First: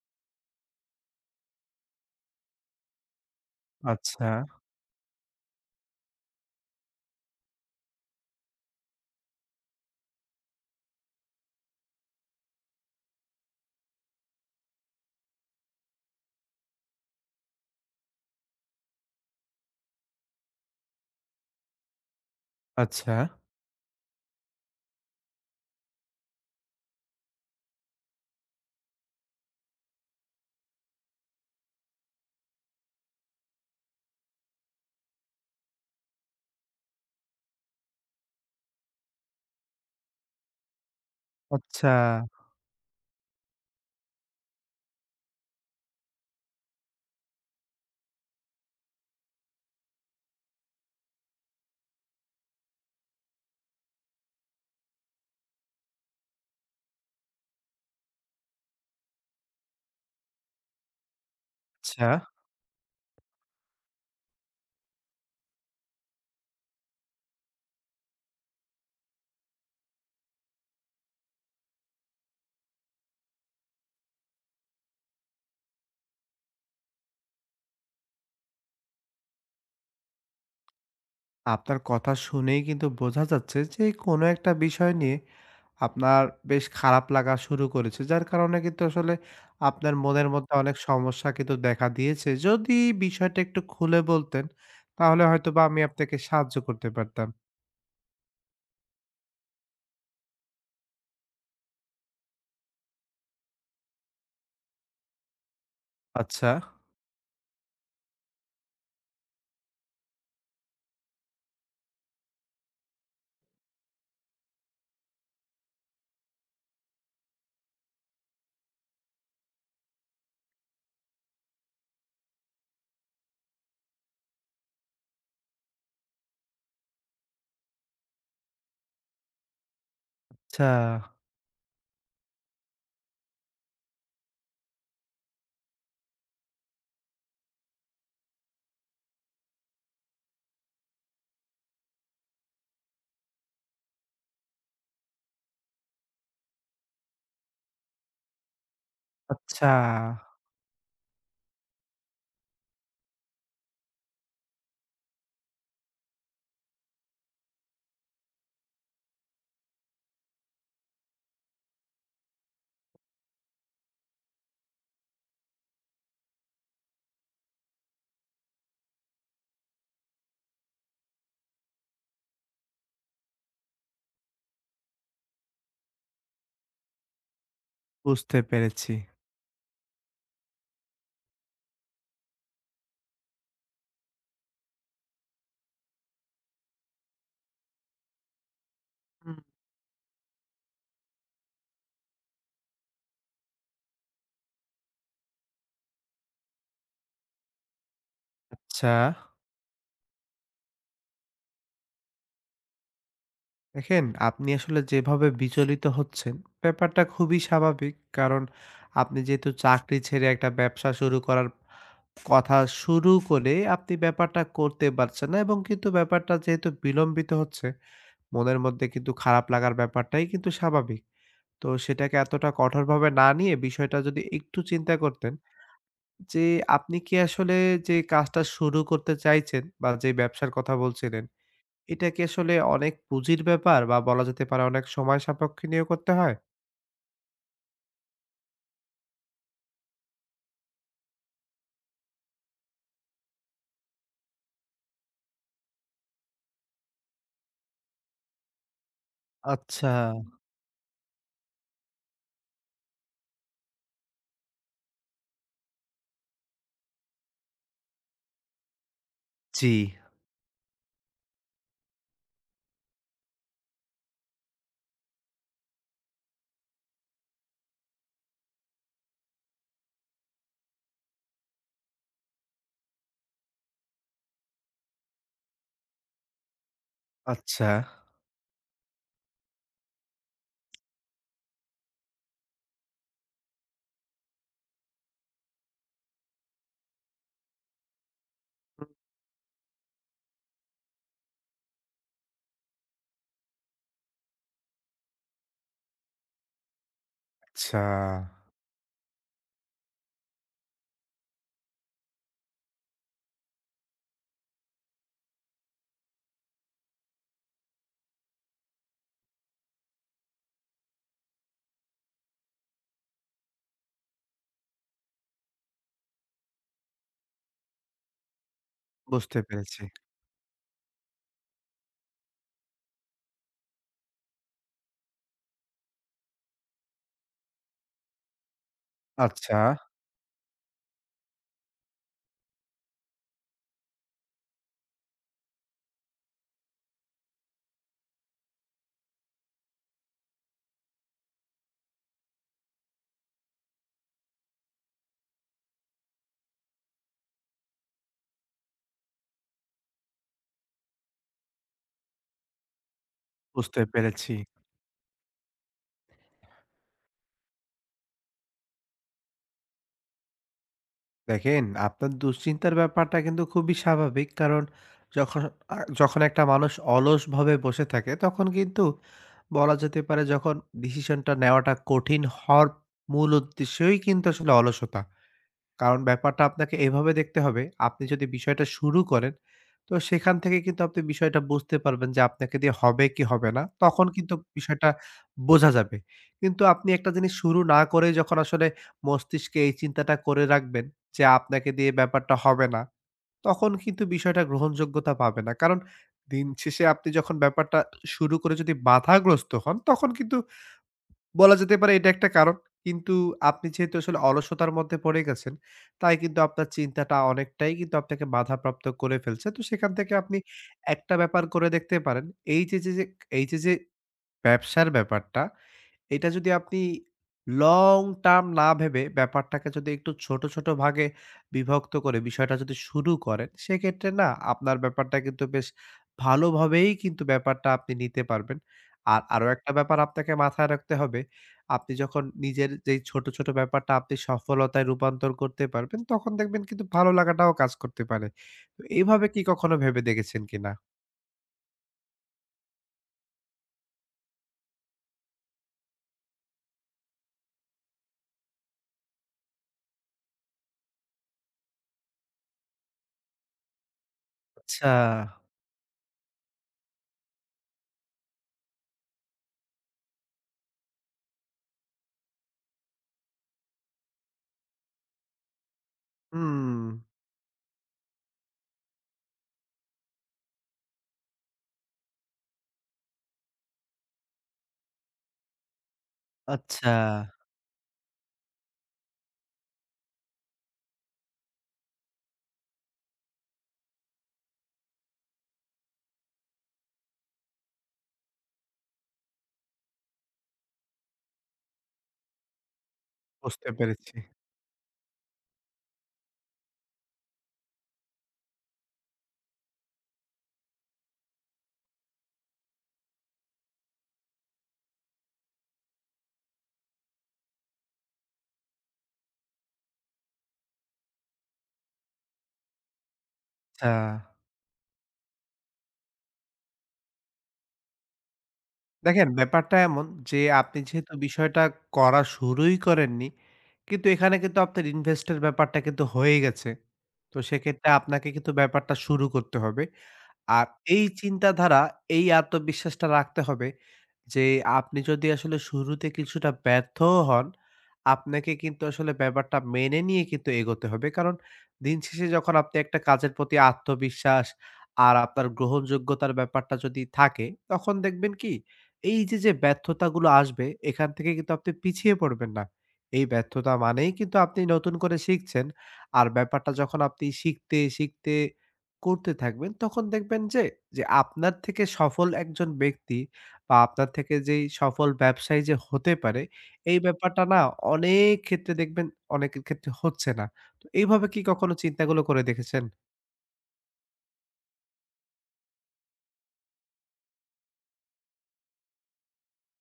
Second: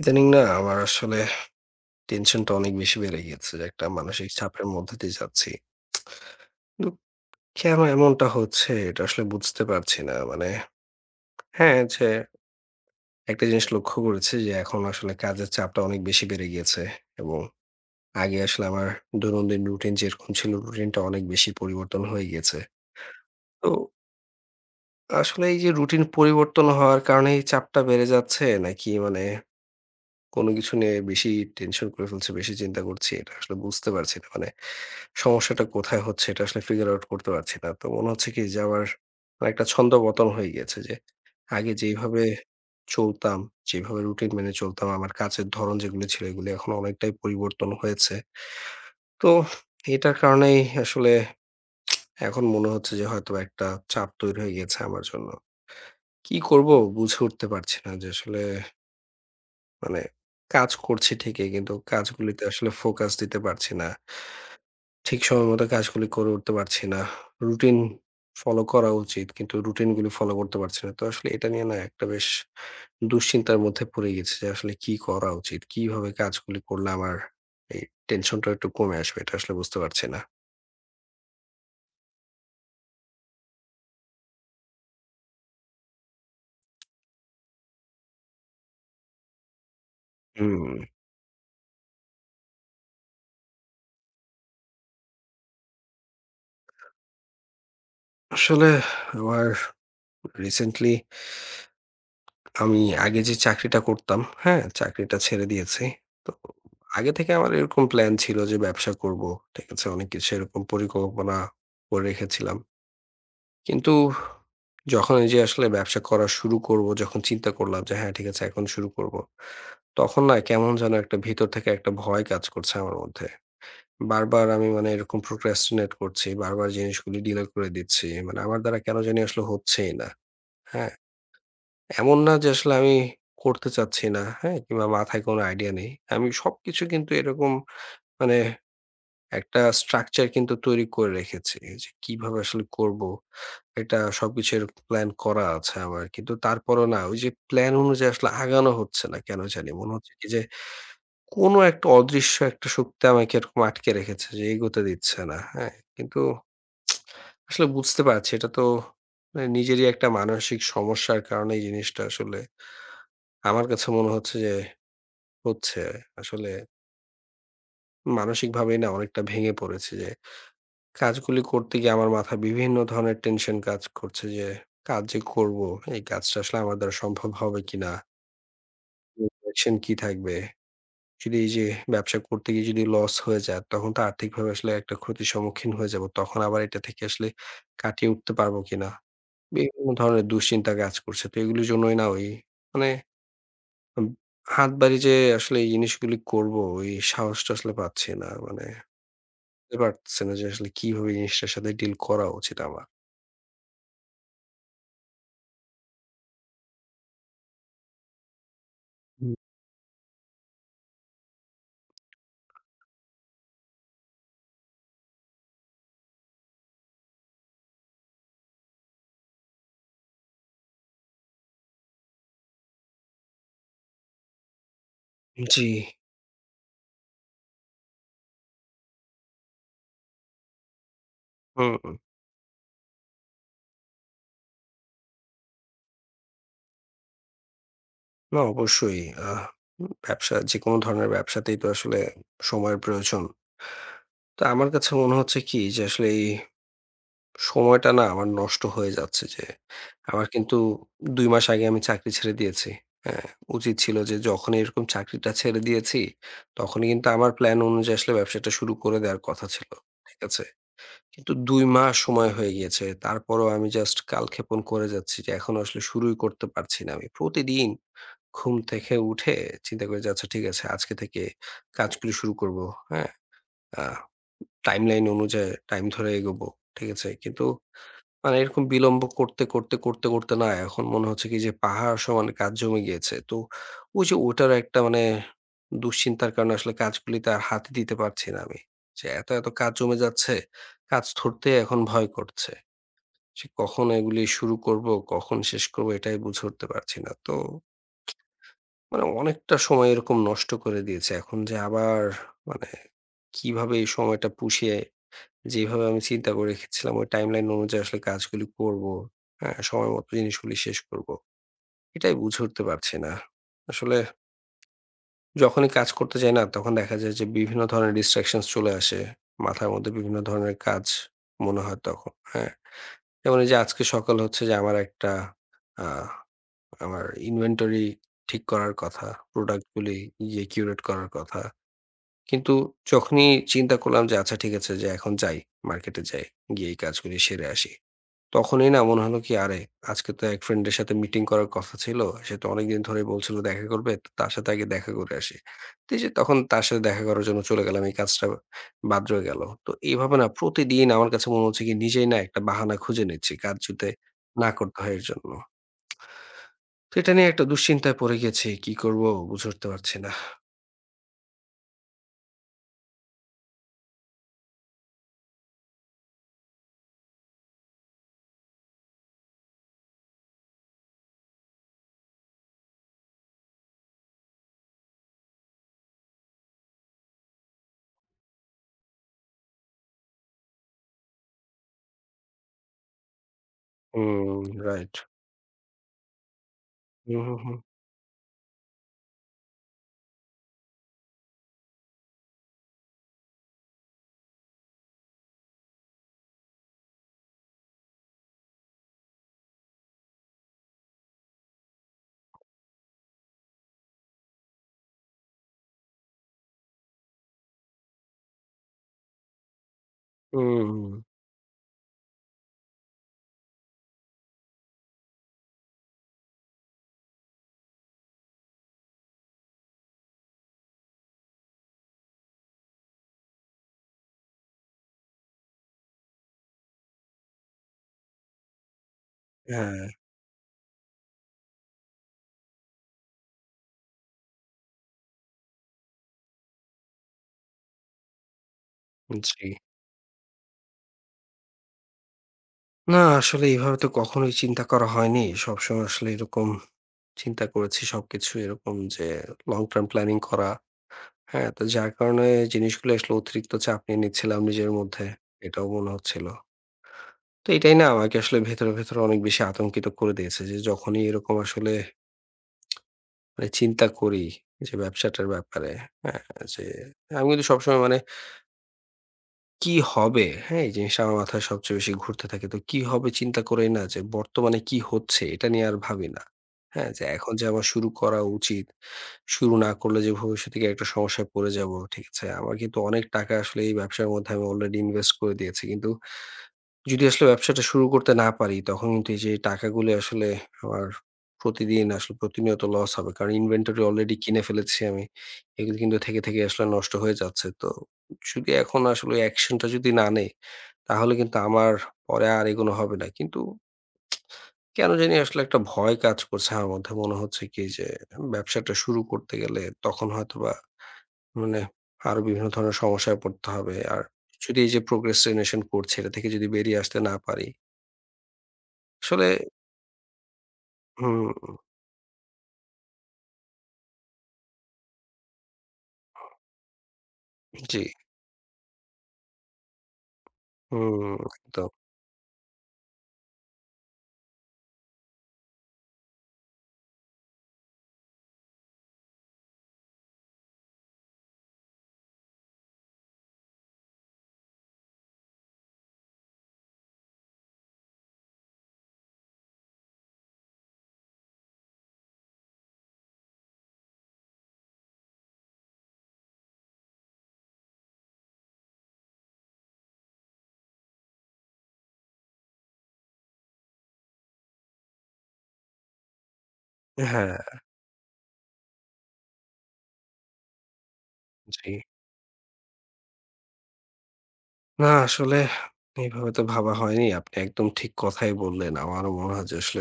ইদানিং না আমার আসলে টেনশনটা অনেক বেশি বেড়ে গেছে যে একটা আচ্ছা, মানসিক চাপের মধ্যে দিয়ে যাচ্ছি। কিন্তু কেন এমনটা হচ্ছে এটা আসলে বুঝতে পারছি না। মানে হ্যাঁ, যে একটা জিনিস লক্ষ্য করেছি যে এখন আসলে কাজের চাপটা অনেক বেশি বেড়ে গিয়েছে এবং আগে আসলে আমার দৈনন্দিন রুটিন যেরকম ছিল রুটিনটা অনেক বেশি পরিবর্তন হয়ে গিয়েছে। আচ্ছা, তো আসলে এই যে রুটিন পরিবর্তন হওয়ার কারণে এই চাপটা বেড়ে যাচ্ছে নাকি মানে কোনো কিছু নিয়ে বেশি টেনশন করে ফেলছি, বেশি চিন্তা করছি। এটা আসলে বুঝতে পারছি না। মানে সমস্যাটা কোথায় হচ্ছে এটা আসলে ফিগার আউট করতে পারছি না। তো মনে হচ্ছে কি যে আমার একটা ছন্দপতন হয়ে গিয়েছে যে আগে আচ্ছা, যেইভাবে চলতাম, যেভাবে রুটিন মেনে চলতাম, আমার কাজের ধরন যেগুলো ছিল এগুলো এখন অনেকটাই পরিবর্তন হয়েছে। তো এটার কারণেই আসলে এখন মনে হচ্ছে যে হয়তো একটা চাপ তৈরি হয়ে গেছে আমার জন্য। কি করব বুঝে উঠতে পারছি না যে আসলে মানে কাজ করছি ঠিকই কিন্তু আচ্ছা। কাজগুলিতে আসলে ফোকাস দিতে পারছি না। ঠিক সময় মতো কাজগুলি করে উঠতে পারছি না। রুটিন ফলো করা উচিত কিন্তু রুটিন গুলি ফলো করতে পারছি না। তো আসলে এটা নিয়ে না একটা বেশ দুশ্চিন্তার মধ্যে পড়ে গেছি যে আসলে কি করা উচিত? কিভাবে কাজগুলি করলে আমার এই টেনশনটা একটু কমে আসবে? এটা আসলে বুঝতে পারছি না। আপনার কথা শুনেই কিন্তু বোঝা যাচ্ছে যে কোনো একটা বিষয় নিয়ে আপনার বেশ খারাপ লাগা শুরু করেছে। যার কারণে কিন্তু আসলে আপনার মনের মধ্যে হুম, অনেক সমস্যা কিন্তু দেখা দিয়েছে। যদি বিষয়টা একটু খুলে বলতেন তাহলে হয়তোবা আমি আপনাকে সাহায্য করতে পারতাম। আসলে আমার রিসেন্টলি আমি আগে যে চাকরিটা করতাম, হ্যাঁ? চাকরিটা ছেড়ে দিয়েছি। তো আচ্ছা, আগে থেকে আমার এরকম প্ল্যান ছিল যে ব্যবসা করব। ঠিক আছে? অনেক কিছু এরকম পরিকল্পনা করে রেখেছিলাম। কিন্তু যখন এই যে আসলে ব্যবসা করা শুরু করব, যখন চিন্তা করলাম যে হ্যাঁ, ঠিক আছে এখন শুরু করব। তখন না কেমন যেন একটা ভিতর থেকে একটা ভয় কাজ করছে আমার মধ্যে। বারবার আমি মানে এরকম procrastinate করছি। বারবার জিনিসগুলি ডিলে করে দিচ্ছি। মানে আমার দ্বারা কেন জানি আসলে হচ্ছেই না। আচ্ছা, হ্যাঁ? এমন না যে আসলে আমি করতে চাচ্ছি না, হ্যাঁ? কিংবা মাথায় কোনো আইডিয়া নেই। আমি সবকিছু কিন্তু এরকম মানে একটা স্ট্রাকচার কিন্তু তৈরি করে রেখেছি যে কিভাবে আসলে করবো। এটা সবকিছু এরকম প্ল্যান করা আছে আমার। কিন্তু তারপরেও না ওই যে প্ল্যান অনুযায়ী আসলে আগানো হচ্ছে না কেন আচ্ছা জানি। মনে হচ্ছে কি যে কোনো একটা অদৃশ্য একটা শক্তি আমাকে এরকম আটকে রেখেছে যে এগোতে দিচ্ছে না, হ্যাঁ? কিন্তু আসলে বুঝতে পারছি এটা তো মানে নিজেরই একটা মানসিক সমস্যার কারণে এই জিনিসটা আসলে আমার কাছে মনে হচ্ছে যে হচ্ছে। আসলে মানসিকভাবেই না অনেকটা ভেঙে পড়েছি যে, কাজগুলি করতে গিয়ে আমার মাথায় বিভিন্ন ধরনের টেনশন কাজ করছে যে, কাজ যে করব, এই কাজটা আসলে আমার দ্বারা সম্ভব হবে কিনা? বুঝতে পেরেছি। হুম। direction কি থাকবে? যদি এই যে ব্যবসা করতে গিয়ে যদি লস হয়ে যায়, তখন তো আর্থিকভাবে আসলে একটা ক্ষতির সম্মুখীন হয়ে যাব। তখন আবার এটা থেকে আসলে কাটিয়ে উঠতে পারবো কিনা? হুম, বিভিন্ন ধরনের দুশ্চিন্তা কাজ করছে। তো এগুলির জন্যই না ওই মানে উম হাত বাড়িয়ে যে আসলে এই জিনিসগুলি করব, ওই সাহসটা আসলে পাচ্ছি না। মানে আচ্ছা। বুঝতে পারতেছে না যে আসলে কিভাবে জিনিসটার সাথে ডিল করা উচিত আমার। দেখেন আপনি আসলে যেভাবে বিচলিত হচ্ছেন, ব্যাপারটা খুবই স্বাভাবিক। কারণ আপনি হুম। যেহেতু চাকরি ছেড়ে একটা ব্যবসা শুরু করার কথা শুরু করে আপনি ব্যাপারটা করতে পারছেন না এবং কিন্তু ব্যাপারটা যেহেতু বিলম্বিত হচ্ছে, মনের মধ্যে কিন্তু খারাপ লাগার ব্যাপারটাই কিন্তু স্বাভাবিক। তো সেটাকে এতটা কঠোরভাবে না নিয়ে বিষয়টা যদি একটু চিন্তা করতেন জি। যে আপনি কি আসলে যে কাজটা শুরু করতে চাইছেন বা যে ব্যবসার কথা বলছিলেন, হুম, হুম। এটা কি আসলে অনেক পুঁজির ব্যাপার বা বলা যেতে পারে অনেক সময় সাপেক্ষ নিয়েও করতে হয়? না অবশ্যই। আহ ব্যবসা যেকোনো ধরনের ব্যবসাতেই তো আসলে সময়ের প্রয়োজন। তো আমার কাছে মনে হচ্ছে কি যে আসলে এই সময়টা না আমার নষ্ট হয়ে যাচ্ছে যে আচ্ছা। আমার কিন্তু ২ মাস আগে আমি চাকরি ছেড়ে দিয়েছি। হ্যাঁ, উচিত ছিল যে যখন এরকম চাকরিটা ছেড়ে দিয়েছি তখনই কিন্তু আমার প্ল্যান অনুযায়ী আসলে ব্যবসাটা শুরু করে দেওয়ার কথা জি, ছিল। ঠিক আছে? কিন্তু ২ মাস সময় হয়ে গিয়েছে। তারপরও আমি জাস্ট কালক্ষেপণ করে যাচ্ছি যে এখনো আসলে শুরুই করতে পারছি না আমি। প্রতিদিন ঘুম থেকে উঠে চিন্তা করি যে, "আচ্ছা ঠিক আছে আজকে থেকে কাজগুলো শুরু করব।" হ্যাঁ? আ টাইমলাইন অনুযায়ী টাইম ধরে এগোবো। ঠিক আছে? কিন্তু আচ্ছা, মানে এরকম বিলম্ব করতে, করতে, করতে, করতে না এখন মনে হচ্ছে কি যে পাহাড় সমান কাজ জমে গিয়েছে। তো ওই যে ওটার একটা মানে দুশ্চিন্তার কারণে আসলে কাজগুলিতে আর হাতই দিতে পারছি না আমি। যে এত, এত কাজ জমে যাচ্ছে, কাজ ধরতে এখন ভয় করছে। যে কখন এগুলি শুরু করব, কখন শেষ করব এটাই বুঝে উঠতে পারছি না। তো আচ্ছা। মানে অনেকটা সময় এরকম নষ্ট করে দিয়েছে। এখন যে আবার মানে কিভাবে এই সময়টা পুষিয়ে যেভাবে আমি চিন্তা করে রেখেছিলাম ওই টাইমলাইন অনুযায়ী আসলে কাজগুলি করব। হ্যাঁ, সময় মতো জিনিসগুলি শেষ করব। এটাই বুঝে উঠতে পারছি না। আসলে যখনই কাজ করতে যাই না তখন দেখা যায় যে বিভিন্ন ধরনের distractions চলে আসে। বুঝতে মাথার পেরেছি। মধ্যে বিভিন্ন ধরনের কাজ মনে হয় তখন। হ্যাঁ? যেমন এই যে আজকে সকাল হচ্ছে যে আমার একটা আ আমার ইনভেন্টরি ঠিক করার কথা, আচ্ছা, প্রোডাক্ট গুলি কিউরেট করার কথা। কিন্তু যখনই চিন্তা করলাম যে আচ্ছা ঠিক আছে যে এখন যাই, মার্কেটে যাই, গিয়ে এই কাজগুলি সেরে আসি। তখনই না মনে হলো কি আরে আজকে তো এক ফ্রেন্ডের সাথে মিটিং করার কথা ছিল। সে তো অনেকদিন ধরেই বলছিল দেখা করবে। তো তার সাথে আগে দেখা করে আসি। তো এই যে তখন তার সাথে দেখা করার জন্য চলে গেলাম। এই কাজটা বাদ রয়ে গেল। তো এইভাবে না প্রতিদিন আমার কাছে মনে হচ্ছে কি নিজেই না একটা বাহানা খুঁজে নিচ্ছি কাজ বুঝতে যাতে পেরেছি। না করতে হয় এর জন্য। তো এটা নিয়ে একটা দুশ্চিন্তায় পড়ে গেছি। কি করব বুঝে উঠতে পারছি না। দেখেন আপনার দুশ্চিন্তার ব্যাপারটা কিন্তু খুবই স্বাভাবিক। কারণ যখন যখন একটা মানুষ অলসভাবে বসে থাকে তখন কিন্তু বলা যেতে পারে যখন ডিসিশনটা নেওয়াটা কঠিন হওয়ার মূল উদ্দেশ্যই কিন্তু আসলে অলসতা। কারণ ব্যাপারটা আপনাকে এভাবে দেখতে হবে, আপনি যদি বিষয়টা শুরু করেন, তো সেখান থেকে কিন্তু আপনি বিষয়টা বুঝতে পারবেন যে আপনাকে দিয়ে হবে কি হবে না। তখন কিন্তু হুম, বিষয়টা রাইট। বোঝা যাবে। কিন্তু আপনি একটা হুম, জিনিস হুম, হুম। শুরু না করেই যখন আসলে মস্তিষ্কে এই চিন্তাটা করে রাখবেন যে আপনাকে দিয়ে ব্যাপারটা হবে না, তখন কিন্তু বিষয়টা গ্রহণযোগ্যতা পাবে না। কারণ দিন শেষে আপনি যখন ব্যাপারটা শুরু করে যদি বাধাগ্রস্ত হন, তখন কিন্তু বলা যেতে পারে এটা একটা কারণ। কিন্তু আপনি যেহেতু আসলে অলসতার মধ্যে পড়ে গেছেন, তাই কিন্তু আপনার চিন্তাটা অনেকটাই কিন্তু আপনাকে বাধাপ্রাপ্ত করে ফেলছে। তো সেখান থেকে আপনি হুম, একটা ব্যাপার করে দেখতে পারেন। এই যে, যে, যে, এই যে, যে, ব্যবসার ব্যাপারটা এটা যদি আপনি লং টার্ম না ভেবে ব্যাপারটাকে যদি একটু ছোট, ছোট ভাগে বিভক্ত করে বিষয়টা যদি শুরু করেন, সেক্ষেত্রে না আপনার ব্যাপারটা কিন্তু বেশ ভালোভাবেই কিন্তু ব্যাপারটা আপনি নিতে পারবেন। আর আরো একটা হ্যাঁ, ব্যাপার আপনাকে মাথায় রাখতে হবে। আপনি যখন নিজের যেই ছোট, ছোট ব্যাপারটা আপনি সফলতায় রূপান্তর করতে পারবেন, তখন দেখবেন কিন্তু ভালো লাগাটাও কাজ করতে পারে। তো এভাবে কি জি। কখনো ভেবে দেখেছেন কিনা? না আসলে এভাবে তো কখনোই চিন্তা করা হয়নি। সবসময় আসলে এরকম চিন্তা করেছি সবকিছু এরকম যে লং টার্ম প্ল্যানিং করা। হ্যাঁ? তো যার কারণে জিনিসগুলো আসলে অতিরিক্ত চাপ নিয়ে নিচ্ছিলাম নিজের আচ্ছা। মধ্যে। এটাও মনে হচ্ছিল। তো এটাই না আমাকে আসলে ভেতরে, ভেতরে অনেক বেশি আতঙ্কিত করে দিয়েছে যে যখনই এরকম আসলে মানে চিন্তা করি যে ব্যবসাটার ব্যাপারে, হ্যাঁ? যে হুম। আমি কিন্তু সবসময় মানে কি হবে? হ্যাঁ, এই জিনিসটা আমার মাথায় সবচেয়ে বেশি ঘুরতে থাকে। তো কি হবে চিন্তা করেই না যে বর্তমানে কি হচ্ছে এটা নিয়ে আর ভাবি না। হ্যাঁ, আচ্ছা। যে এখন যে আমার শুরু করা উচিত। শুরু না করলে যে ভবিষ্যতে গিয়ে একটা সমস্যায় পড়ে যাব। ঠিক আছে? আমার কিন্তু অনেক টাকা আসলে এই ব্যবসার মধ্যে আমি অলরেডি ইনভেস্ট করে দিয়েছি। কিন্তু যদি আসলে ব্যবসাটা শুরু করতে না পারি, তখন কিন্তু এই যে টাকাগুলো আসলে আমার প্রতিদিন আসলে প্রতিনিয়ত লস হবে। কারণ বুঝতে ইনভেন্টরি পেরেছি। অলরেডি কিনে ফেলেছি আমি। এগুলো কিন্তু থেকে, আসলে নষ্ট হয়ে যাচ্ছে। তো যদি এখন আসলে ওই অ্যাকশনটা যদি না নেই, তাহলে কিন্তু আমার পরে আর এগোনো হবে না। কিন্তু কেন জানি আসলে একটা ভয় কাজ করছে আমার মধ্যে। মনে হচ্ছে কি যে ব্যবসাটা শুরু করতে গেলে তখন হয়তোবা মানে আরো বিভিন্ন ধরনের সমস্যায় পড়তে হবে। আচ্ছা। আর যদি এই যে procrastination করছি, এটা থেকে যদি বেরিয়ে আসতে না পারি আসলে দেখেন ব্যাপারটা এমন যে আপনি যেহেতু হুম, বিষয়টা করা শুরুই করেননি, কিন্তু এখানে কিন্তু আপনার ইনভেস্ট এর ব্যাপারটা কিন্তু হয়ে গেছে। তো জি, সেক্ষেত্রে আপনাকে কিন্তু ব্যাপারটা শুরু করতে হবে। আর এই হুম, একদম। চিন্তাধারা, এই আত্মবিশ্বাসটা রাখতে হবে যে আপনি যদি আসলে শুরুতে কিছুটা ব্যর্থও হন, আপনাকে কিন্তু আসলে ব্যাপারটা মেনে নিয়ে কিন্তু এগোতে হবে। কারণ দিন শেষে যখন আপনি একটা কাজের প্রতি আত্মবিশ্বাস আর আপনার গ্রহণযোগ্যতার ব্যাপারটা যদি থাকে, তখন দেখবেন কি এই যে, যে ব্যর্থতাগুলো আসবে এখান থেকে কিন্তু আপনি পিছিয়ে পড়বেন না। এই ব্যর্থতা মানেই কিন্তু আপনি নতুন করে শিখছেন। আর ব্যাপারটা যখন আপনি শিখতে, শিখতে করতে থাকবেন, তখন দেখবেন যে আপনার থেকে সফল একজন ব্যক্তি বা আপনার থেকে যেই সফল ব্যবসায়ী যে হতে পারে, এই হ্যাঁ, ব্যাপারটা না অনেক ক্ষেত্রে দেখবেন অনেকের ক্ষেত্রে হচ্ছে না। তো এইভাবে কি জি। কখনো চিন্তাগুলো করে দেখেছেন? না আসলে এভাবে তো ভাবা হয়নি। আপনি একদম ঠিক কথাই বললেন। আমারও মনে হয় যে আসলে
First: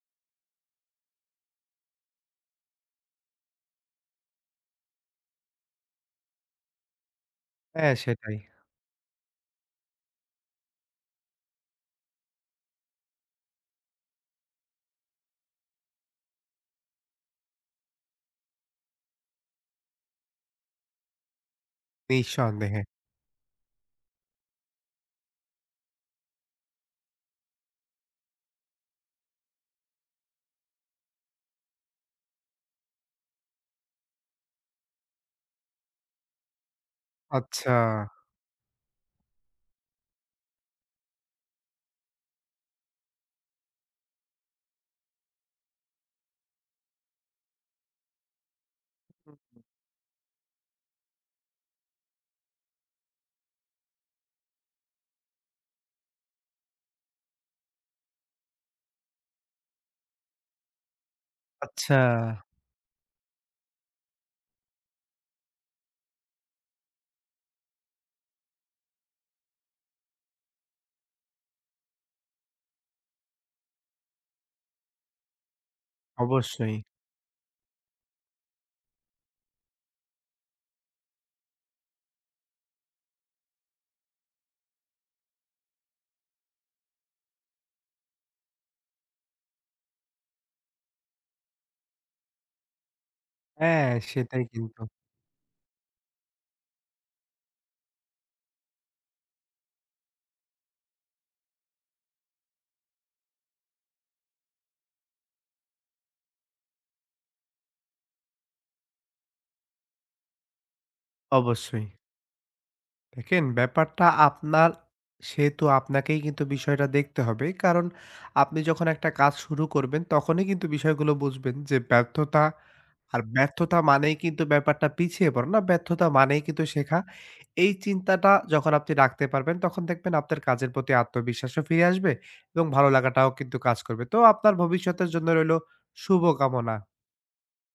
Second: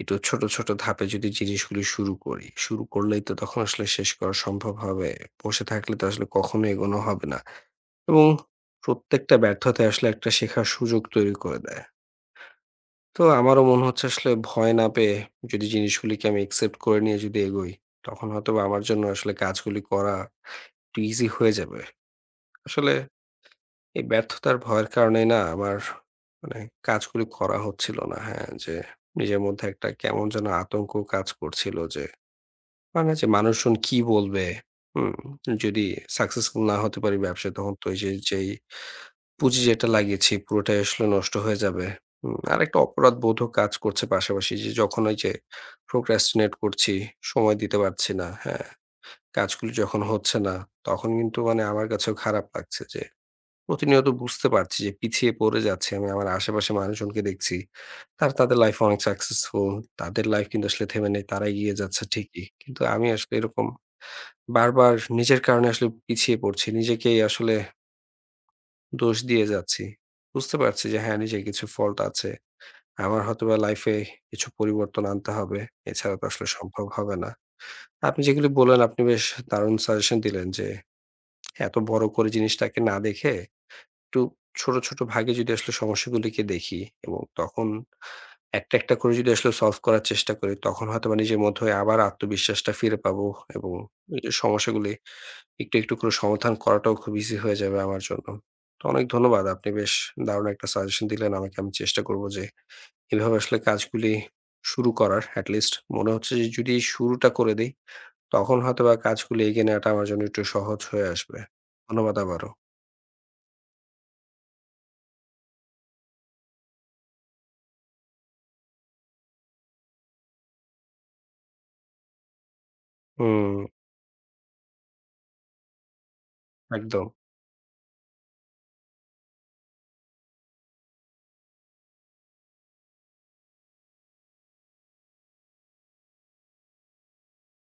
একটু ছোট, ছোট ধাপে যদি জিনিসগুলি শুরু করি, শুরু করলেই তো তখন আসলে শেষ করা সম্ভব হবে। বসে থাকলে তো আসলে কখনো এগোনো হবে না। হ্যাঁ, এবং সেটাই। প্রত্যেকটা ব্যর্থতাই আসলে একটা শেখার সুযোগ তৈরি করে দেয়। তো আমারও মনে হচ্ছে আসলে ভয় না পেয়ে যদি জিনিসগুলিকে আমি একসেপ্ট করে নিয়ে যদি এগোই, তখন হয়তোবা আমার জন্য আসলে কাজগুলি করা একটু ইজি হয়ে যাবে। নিঃসন্দেহে। আসলে এই ব্যর্থতার ভয়ের কারণেই না আমার মানে কাজগুলি করা হচ্ছিল না। হ্যাঁ? যে নিজের মধ্যে একটা কেমন যেন আতঙ্ক কাজ করছিল যে মানে যে মানুষজন কি বলবে? হুম? যদি সাকসেসফুল না হতে পারি ব্যবসায় আচ্ছা, তখন তো এইযে যেই পুঁজি যেটা লাগিয়েছি পুরোটাই আসলে নষ্ট হয়ে যাবে। হুম? আরেকটা অপরাধবোধও কাজ করছে পাশাপাশি যে যখন ওই যে procrastinate করছি, সময় দিতে পারছি না, হ্যাঁ? কাজগুলো যখন হচ্ছে না তখন কিন্তু মানে আমার কাছেও খারাপ লাগছে যে প্রতিনিয়ত বুঝতে পারছি যে পিছিয়ে পড়ে যাচ্ছি আমি। আমার আশেপাশে মানুষজনকে দেখছি। তারা তাদের লাইফে অনেক সাকসেসফুল। তাদের লাইফ কিন্তু আসলে থেমে নেই। তারা এগিয়ে আচ্ছা। যাচ্ছে ঠিকই। কিন্তু আমি আসলে এরকম বারবার নিজের কারণে আসলে পিছিয়ে পড়ছি। নিজেকেই আসলে দোষ দিয়ে যাচ্ছি। বুঝতে পারছি যে হ্যাঁ, নিজের কিছু ফল্ট আছে। আমার হয়তোবা লাইফে কিছু পরিবর্তন আনতে হবে। এছাড়া তো আসলে অবশ্যই। সম্ভব হবে না। আপনি যেগুলি বললেন, আপনি বেশ দারুণ সাজেশন দিলেন যে এত বড় করে জিনিসটাকে না দেখে একটু ছোট, ছোট ভাগে যদি আসলে সমস্যাগুলিকে দেখি এবং তখন একটা, একটা করে যদি আসলে সলভ করার চেষ্টা করি, তখন হয়তোবা নিজের মধ্যে আবার আত্মবিশ্বাসটা ফিরে পাবো এবং হ্যাঁ, এই যে সেটাই কিন্তু। সমস্যাগুলি একটু, একটু করে সমাধান করাটাও খুব ইজি হয়ে যাবে আমার জন্য। তো অনেক ধন্যবাদ। আপনি বেশ দারুণ একটা সাজেশন দিলেন আমাকে। আমি চেষ্টা করব যে এভাবে আসলে কাজগুলি শুরু করার এট লিস্ট মনে হচ্ছে যে যদি শুরুটা করে দেই, তখন হয়তোবা কাজগুলি এগিয়ে নেওয়াটা আমার জন্য একটু সহজ হয়ে আসবে। অবশ্যই। ধন্যবাদ আবারও। দেখেন ব্যাপারটা আপনার সেহেতু আপনাকেই কিন্তু বিষয়টা দেখতে হবে। কারণ আপনি যখন একটা কাজ শুরু করবেন তখনই কিন্তু বিষয়গুলো বুঝবেন যে ব্যর্থতা আর হুম, ব্যর্থতা মানেই কিন্তু ব্যাপারটা পিছিয়ে পড়া না, ব্যর্থতা মানেই কিন্তু শেখা। একদম। এই চিন্তাটা যখন আপনি রাখতে পারবেন তখন দেখবেন আপনার কাজের প্রতি আত্মবিশ্বাসও ফিরে আসবে এবং ভালো লাগাটাও কিন্তু কাজ করবে। তো আপনার ভবিষ্যতের জন্য রইলো শুভকামনা।